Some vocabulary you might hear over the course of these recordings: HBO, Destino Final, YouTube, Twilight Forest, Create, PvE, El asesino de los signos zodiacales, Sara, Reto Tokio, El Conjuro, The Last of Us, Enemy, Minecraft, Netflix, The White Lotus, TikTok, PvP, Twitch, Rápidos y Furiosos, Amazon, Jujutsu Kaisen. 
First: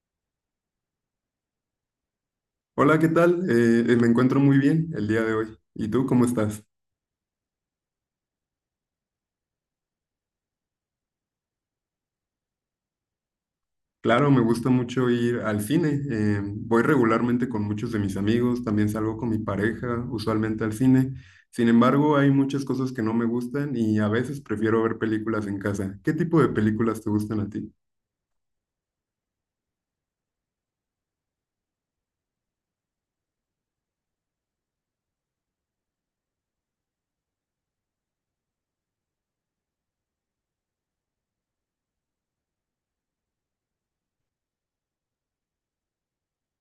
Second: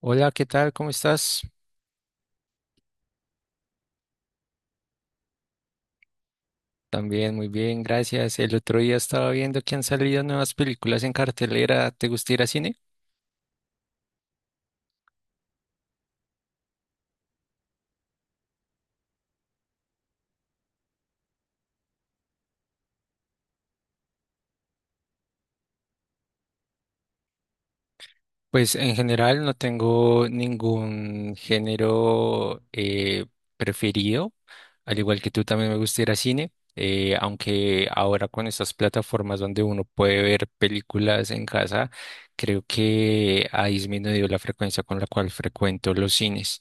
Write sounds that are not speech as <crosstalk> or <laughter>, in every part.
Hola, ¿qué tal? ¿Cómo estás? Hola, ¿qué tal? Me encuentro muy bien el día de hoy. ¿Y tú cómo estás? También muy bien, gracias. El otro día estaba viendo que han salido nuevas películas en cartelera. ¿Te gusta ir a cine? Claro, me gusta mucho ir al cine. Voy regularmente con muchos de mis amigos, también salgo con mi pareja, usualmente al cine. Sin embargo, hay muchas cosas que no me gustan y a veces prefiero ver películas en casa. ¿Qué tipo de películas te gustan a ti? Pues en general no tengo ningún género preferido. Al igual que tú también me gusta ir a cine, aunque ahora con estas plataformas donde uno puede ver películas en casa, creo que ha disminuido la frecuencia con la cual frecuento los cines.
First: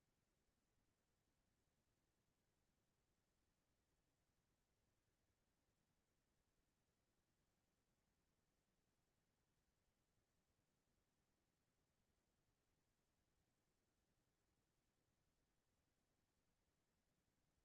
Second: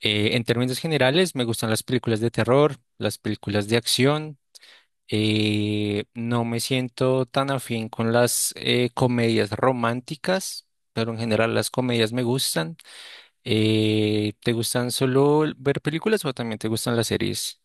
En términos generales, me gustan las películas de terror, las películas de acción. No me siento tan afín con las comedias románticas, pero en general las comedias me gustan. ¿Te gustan solo ver películas o también te gustan las series?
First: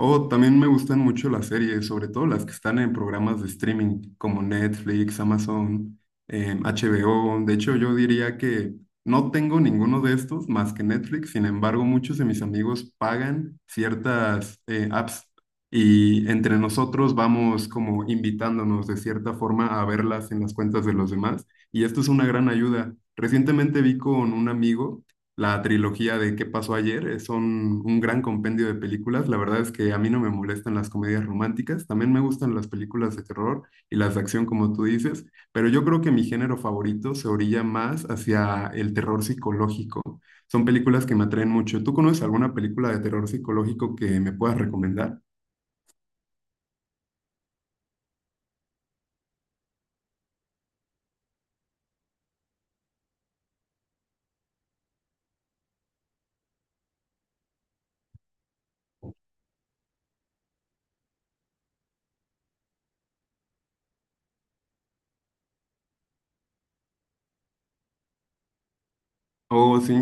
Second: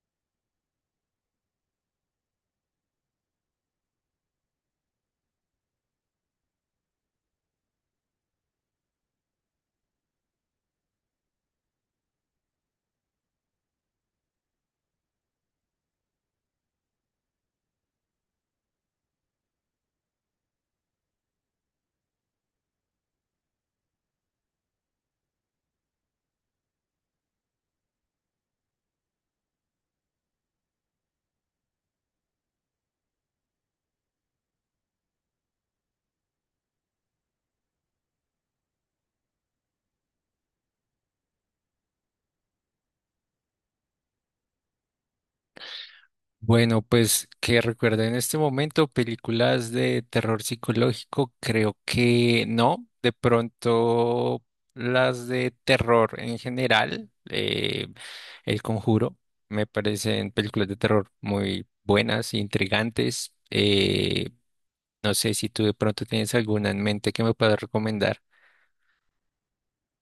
Oh, también me gustan mucho las series, sobre todo las que están en programas de streaming como Netflix, Amazon, HBO. De hecho, yo diría que no tengo ninguno de estos más que Netflix. Sin embargo, muchos de mis amigos pagan ciertas apps y entre nosotros vamos como invitándonos de cierta forma a verlas en las cuentas de los demás. Y esto es una gran ayuda. Recientemente vi con un amigo la trilogía de ¿Qué pasó ayer? Son un gran compendio de películas. La verdad es que a mí no me molestan las comedias románticas, también me gustan las películas de terror y las de acción, como tú dices, pero yo creo que mi género favorito se orilla más hacia el terror psicológico. Son películas que me atraen mucho. ¿Tú conoces alguna película de terror psicológico que me puedas recomendar? Bueno, pues que recuerdo en este momento películas de terror psicológico, creo que no. De pronto las de terror en general, El Conjuro, me parecen películas de terror muy buenas, intrigantes. No sé si tú de pronto tienes alguna en mente que me puedas recomendar. Oh, sí,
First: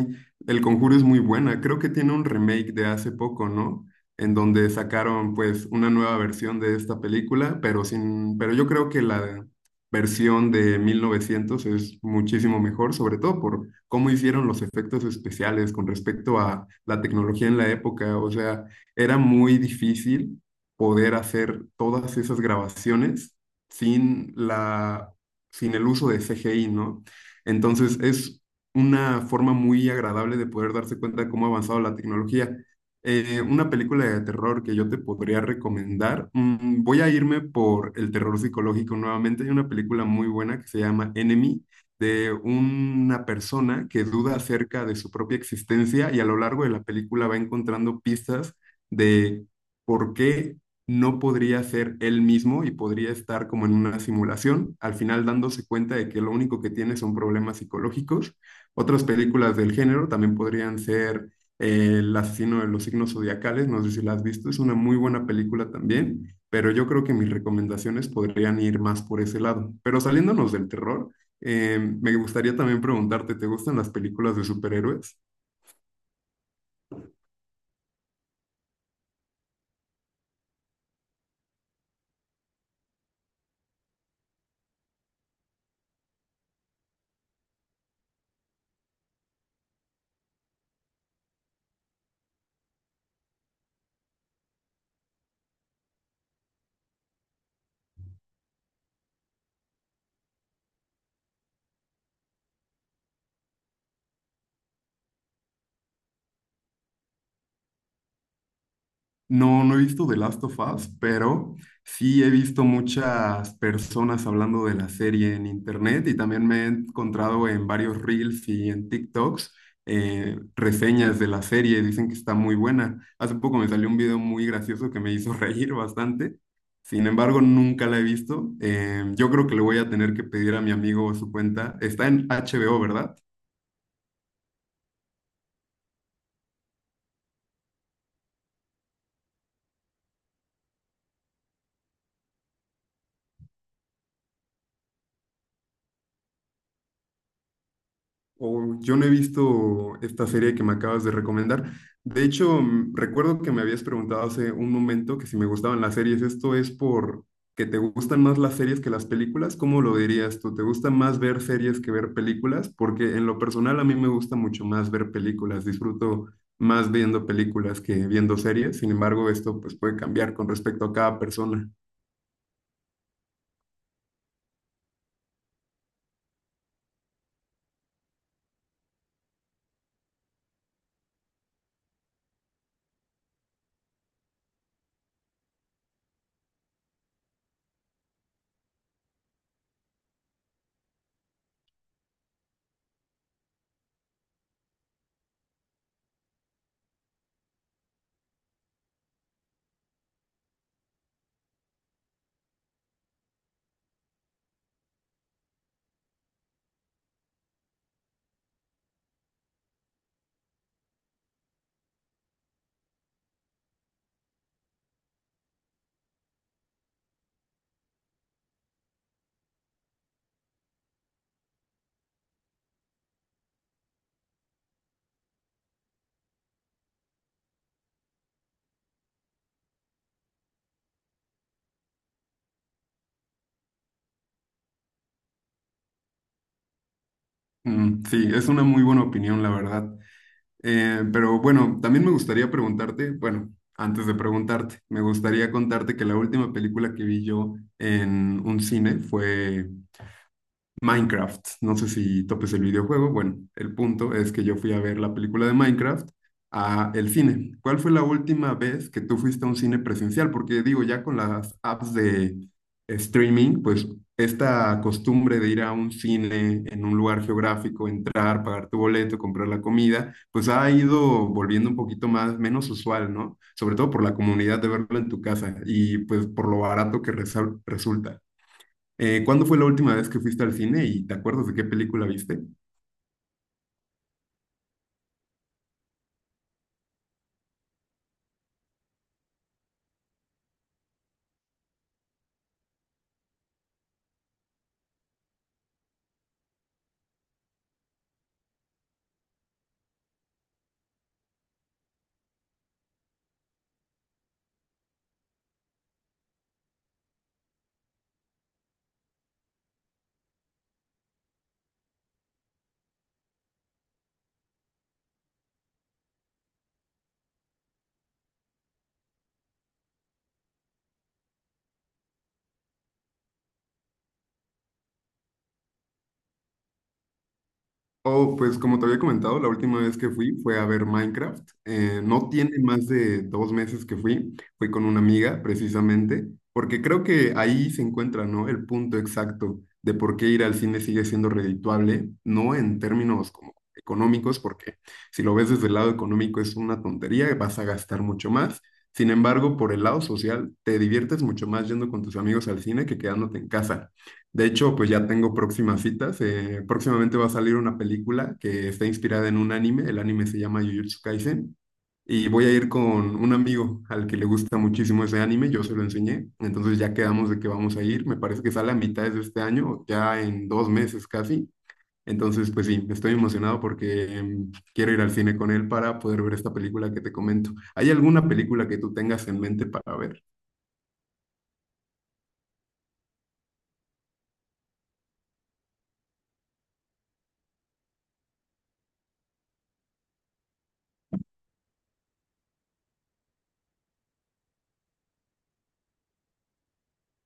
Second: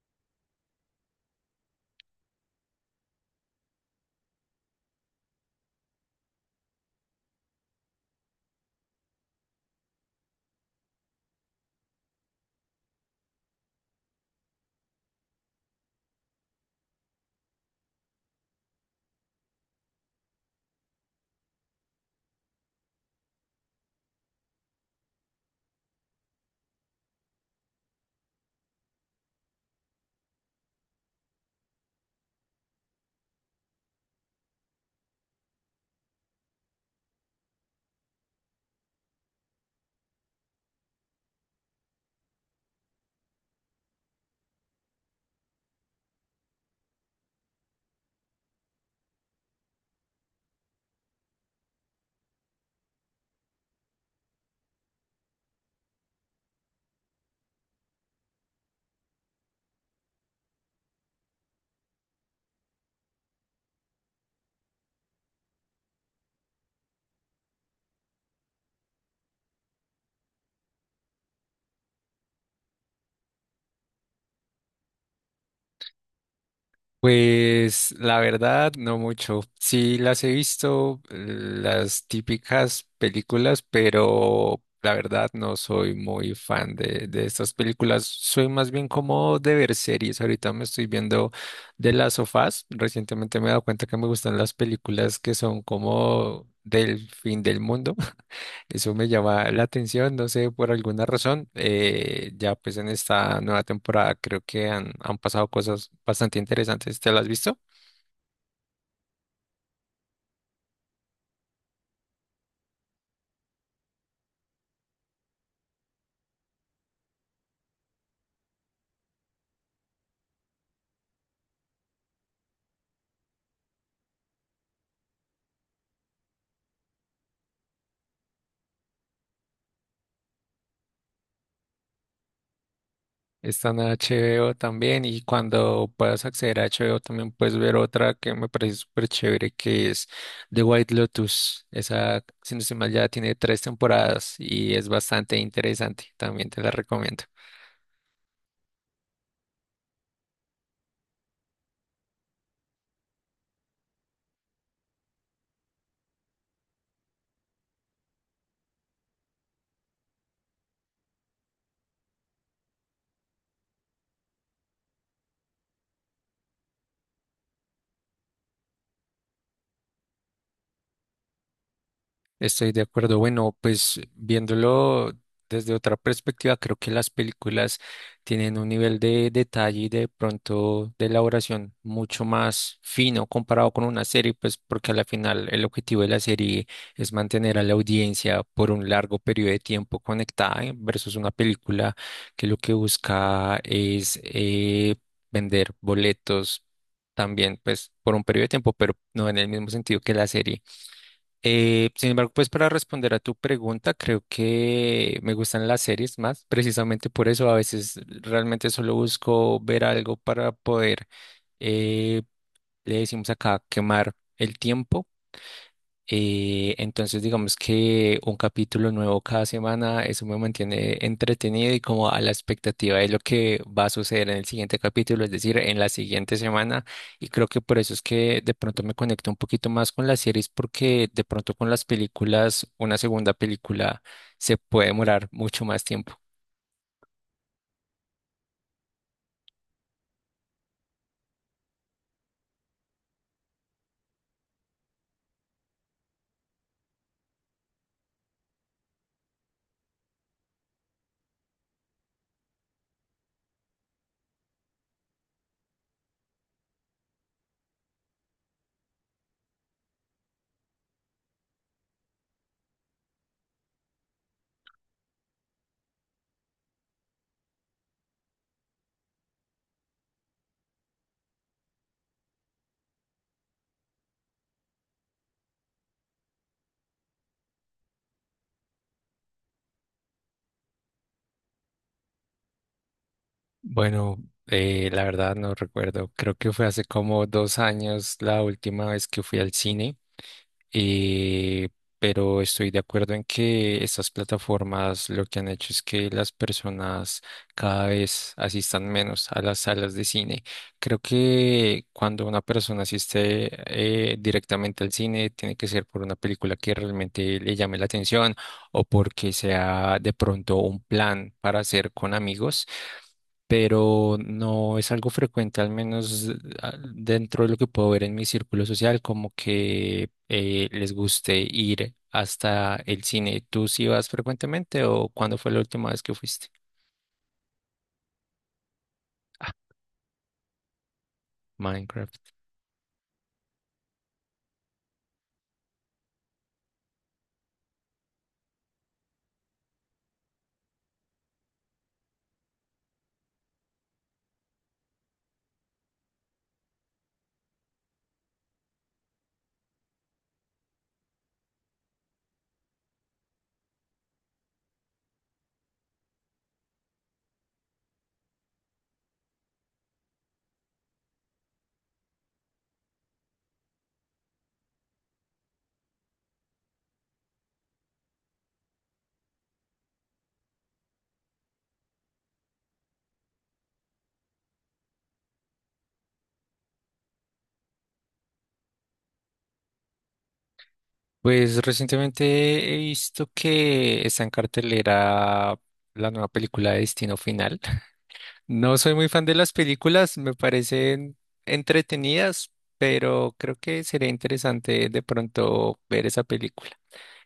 El Conjuro es muy buena. Creo que tiene un remake de hace poco, ¿no? En donde sacaron pues una nueva versión de esta película, pero sin, pero yo creo que la versión de 1900 es muchísimo mejor, sobre todo por cómo hicieron los efectos especiales con respecto a la tecnología en la época. O sea, era muy difícil poder hacer todas esas grabaciones sin la, sin el uso de CGI, ¿no? Entonces es una forma muy agradable de poder darse cuenta de cómo ha avanzado la tecnología. Una película de terror que yo te podría recomendar, voy a irme por el terror psicológico nuevamente. Hay una película muy buena que se llama Enemy, de una persona que duda acerca de su propia existencia y a lo largo de la película va encontrando pistas de por qué no podría ser él mismo y podría estar como en una simulación, al final dándose cuenta de que lo único que tiene son problemas psicológicos. Otras películas del género también podrían ser El asesino de los signos zodiacales, no sé si la has visto, es una muy buena película también, pero yo creo que mis recomendaciones podrían ir más por ese lado. Pero saliéndonos del terror, me gustaría también preguntarte, ¿te gustan las películas de superhéroes? Pues la verdad, no mucho. Sí las he visto, las típicas películas, pero la verdad no soy muy fan de estas películas. Soy más bien como de ver series. Ahorita me estoy viendo de las sofás. Recientemente me he dado cuenta que me gustan las películas que son como del fin del mundo. Eso me llama la atención, no sé, por alguna razón. Ya pues en esta nueva temporada creo que han pasado cosas bastante interesantes. ¿Te las has visto? No, no he visto The Last of Us, pero sí he visto muchas personas hablando de la serie en internet y también me he encontrado en varios reels y en TikToks reseñas de la serie. Dicen que está muy buena. Hace poco me salió un video muy gracioso que me hizo <laughs> reír bastante. Sin embargo, nunca la he visto. Yo creo que le voy a tener que pedir a mi amigo su cuenta. Está en HBO, ¿verdad? Está en HBO también y cuando puedas acceder a HBO también puedes ver otra que me parece súper chévere que es The White Lotus. Esa, si no estoy mal, ya tiene tres temporadas y es bastante interesante. También te la recomiendo. Oh, yo no he visto esta serie que me acabas de recomendar. De hecho, recuerdo que me habías preguntado hace un momento que si me gustaban las series. ¿Esto es por que te gustan más las series que las películas? ¿Cómo lo dirías tú? ¿Te gusta más ver series que ver películas? Porque en lo personal a mí me gusta mucho más ver películas. Disfruto más viendo películas que viendo series. Sin embargo, esto pues puede cambiar con respecto a cada persona. Estoy de acuerdo. Bueno, pues viéndolo desde otra perspectiva, creo que las películas tienen un nivel de detalle y de pronto de elaboración mucho más fino comparado con una serie, pues porque a la final el objetivo de la serie es mantener a la audiencia por un largo periodo de tiempo conectada, versus una película que lo que busca es vender boletos. También pues por un periodo de tiempo, pero no en el mismo sentido que la serie. Sin embargo, pues para responder a tu pregunta, creo que me gustan las series más, precisamente por eso a veces realmente solo busco ver algo para poder, eh, le decimos acá, quemar el tiempo. Entonces, digamos que un capítulo nuevo cada semana, eso me mantiene entretenido y como a la expectativa de lo que va a suceder en el siguiente capítulo, es decir, en la siguiente semana. Y creo que por eso es que de pronto me conecto un poquito más con las series, porque de pronto con las películas, una segunda película se puede demorar mucho más tiempo. Mm, sí, es una muy buena opinión, la verdad. Pero bueno, también me gustaría preguntarte, bueno, antes de preguntarte, me gustaría contarte que la última película que vi yo en un cine fue Minecraft. No sé si topes el videojuego. Bueno, el punto es que yo fui a ver la película de Minecraft a el cine. ¿Cuál fue la última vez que tú fuiste a un cine presencial? Porque digo, ya con las apps de streaming, pues esta costumbre de ir a un cine en un lugar geográfico, entrar, pagar tu boleto, comprar la comida, pues ha ido volviendo un poquito más, menos usual, ¿no? Sobre todo por la comunidad de verlo en tu casa y pues por lo barato que resulta. ¿Cuándo fue la última vez que fuiste al cine y te acuerdas de qué película viste? Bueno, la verdad no recuerdo, creo que fue hace como dos años la última vez que fui al cine. Eh, pero estoy de acuerdo en que estas plataformas lo que han hecho es que las personas cada vez asistan menos a las salas de cine. Creo que cuando una persona asiste directamente al cine, tiene que ser por una película que realmente le llame la atención o porque sea de pronto un plan para hacer con amigos, pero no es algo frecuente, al menos dentro de lo que puedo ver en mi círculo social, como que les guste ir hasta el cine. ¿Tú sí vas frecuentemente o cuándo fue la última vez que fuiste? Oh, pues como te había comentado, la Ah, última vez que fui fue a ver Minecraft. Eh, Minecraft. no tiene más de 2 meses que fui. Fui con una amiga, precisamente, porque creo que ahí se encuentra, ¿no? El punto exacto de por qué ir al cine sigue siendo redituable, no en términos como económicos, porque si lo ves desde el lado económico es una tontería, vas a gastar mucho más. Sin embargo, por el lado social, te diviertes mucho más yendo con tus amigos al cine que quedándote en casa. De hecho, pues ya tengo próximas citas. Próximamente va a salir una película que está inspirada en un anime. El anime se llama Jujutsu Kaisen. Y voy a ir con un amigo al que le gusta muchísimo ese anime. Yo se lo enseñé. Entonces ya quedamos de que vamos a ir. Me parece que sale a mitades de este año, ya en 2 meses casi. Entonces, pues sí, estoy emocionado porque quiero ir al cine con él para poder ver esta película que te comento. ¿Hay alguna película que tú tengas en mente para ver? Pues recientemente he visto que está en cartelera la nueva película de Destino Final. <laughs> No soy muy fan de las películas, me parecen entretenidas, pero creo que sería interesante de pronto ver esa película.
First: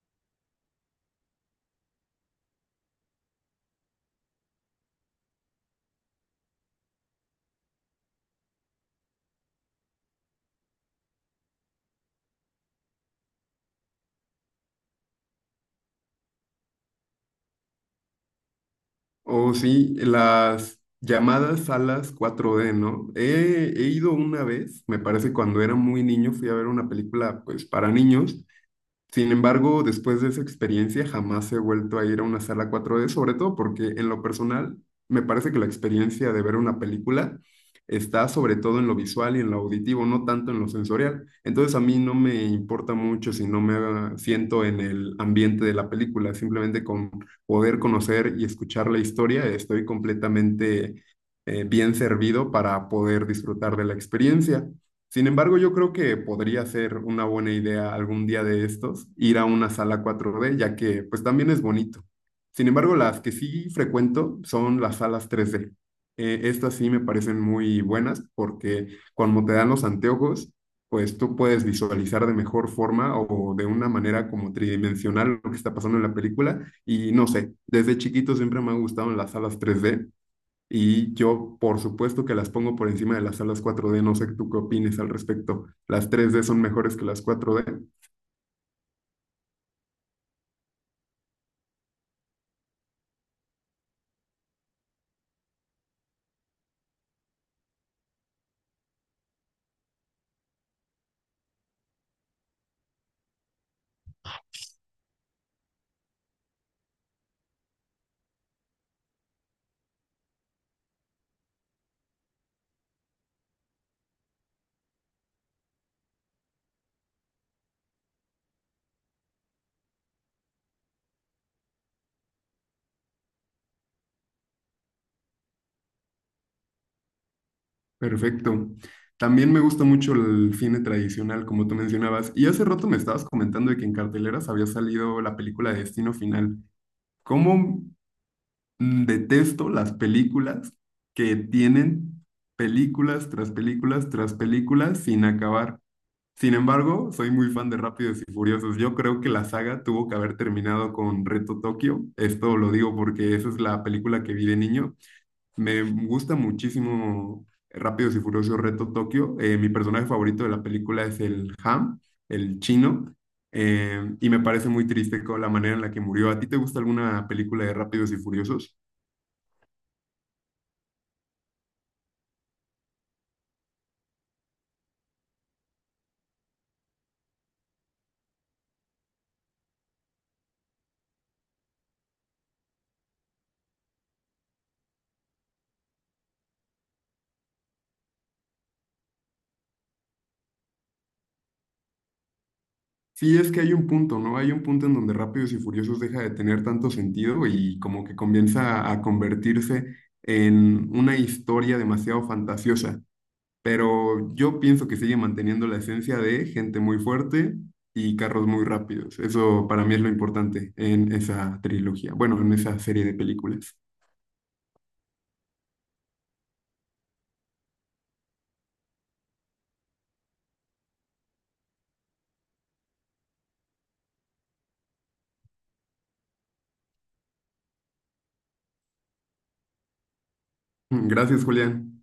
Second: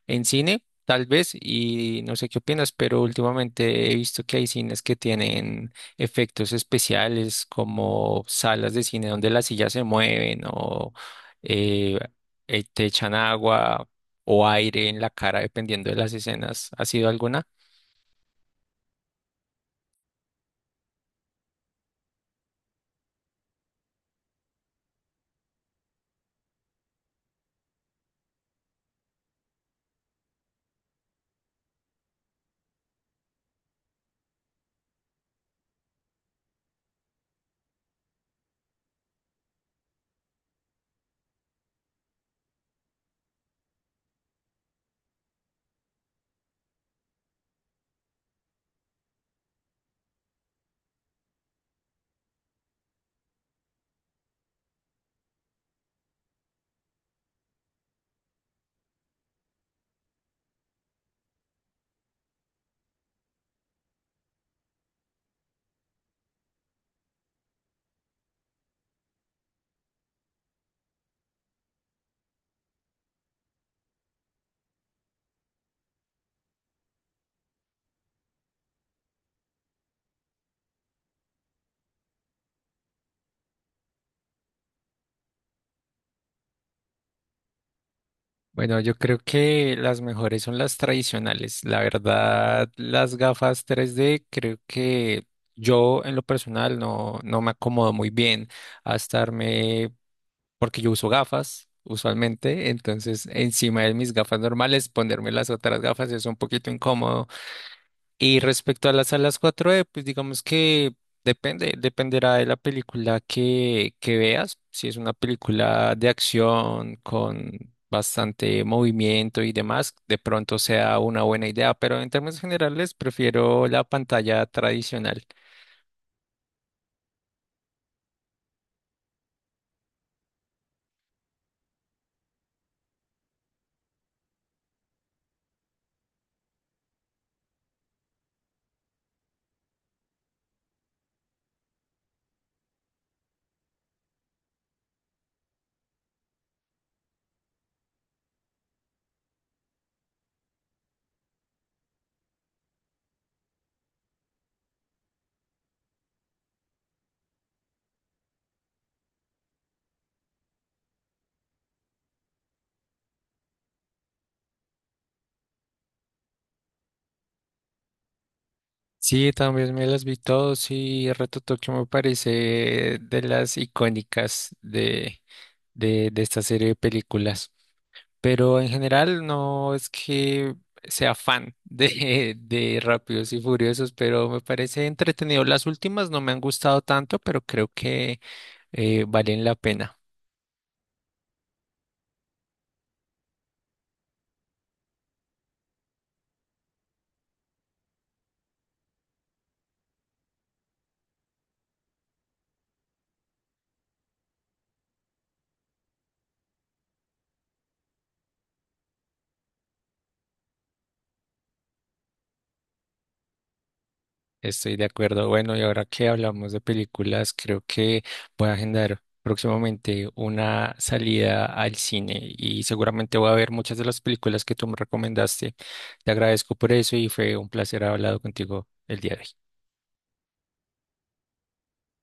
En cine, tal vez, y no sé qué opinas, pero últimamente he visto que hay cines que tienen efectos especiales como salas de cine donde las sillas se mueven o eh, te echan agua o aire en la cara dependiendo de las escenas. ¿Ha sido alguna? Oh, sí, las llamadas salas 4D, ¿no? He ido una vez, me parece cuando era muy niño, fui a ver una película pues para niños. Sin embargo, después de esa experiencia, jamás he vuelto a ir a una sala 4D, sobre todo porque en lo personal me parece que la experiencia de ver una película está sobre todo en lo visual y en lo auditivo, no tanto en lo sensorial. Entonces a mí no me importa mucho si no me siento en el ambiente de la película, simplemente con poder conocer y escuchar la historia, estoy completamente bien servido para poder disfrutar de la experiencia. Sin embargo, yo creo que podría ser una buena idea algún día de estos ir a una sala 4D, ya que pues también es bonito. Sin embargo, las que sí frecuento son las salas 3D. Estas sí me parecen muy buenas porque cuando te dan los anteojos, pues tú puedes visualizar de mejor forma o de una manera como tridimensional lo que está pasando en la película. Y no sé, desde chiquito siempre me han gustado las salas 3D y yo, por supuesto que las pongo por encima de las salas 4D, no sé tú qué opines al respecto. Las 3D son mejores que las 4D. Bueno, yo creo que las mejores son las tradicionales. La verdad, las gafas 3D, creo que yo en lo personal no me acomodo muy bien a estarme porque yo uso gafas usualmente, entonces encima de mis gafas normales ponerme las otras gafas es un poquito incómodo. Y respecto a las salas 4D, pues digamos que depende, dependerá de la película que veas. Si es una película de acción con bastante movimiento y demás, de pronto sea una buena idea, pero en términos generales prefiero la pantalla tradicional. Perfecto. También me gusta mucho el cine tradicional, como tú mencionabas. Y hace rato me estabas comentando de que en carteleras había salido la película de Destino Final. ¿Cómo detesto las películas que tienen películas tras películas tras películas sin acabar? Sin embargo, soy muy fan de Rápidos y Furiosos. Yo creo que la saga tuvo que haber terminado con Reto Tokio. Esto lo digo porque esa es la película que vi de niño. Me gusta muchísimo Rápidos y Furiosos Reto Tokio. Mi personaje favorito de la película es el Ham, el chino. Y me parece muy triste con la manera en la que murió. ¿A ti te gusta alguna película de Rápidos y Furiosos? Sí, también me las vi todos y Reto Tokio me parece de las icónicas de esta serie de películas. Pero en general no es que sea fan <laughs> de Rápidos y Furiosos, pero me parece entretenido. Las últimas no me han gustado tanto, pero creo que valen la pena. Sí, es que hay un punto, ¿no? Hay un punto en donde Rápidos y Furiosos deja de tener tanto sentido y como que comienza a convertirse en una historia demasiado fantasiosa. Pero yo pienso que sigue manteniendo la esencia de gente muy fuerte y carros muy rápidos. Eso para mí es lo importante en esa trilogía, bueno, en esa serie de películas. Estoy de acuerdo. Bueno, y ahora que hablamos de películas, creo que voy a agendar próximamente una salida al cine y seguramente voy a ver muchas de las películas que tú me recomendaste. Te agradezco por eso y fue un placer haber hablado contigo el día de hoy. Gracias, Julián.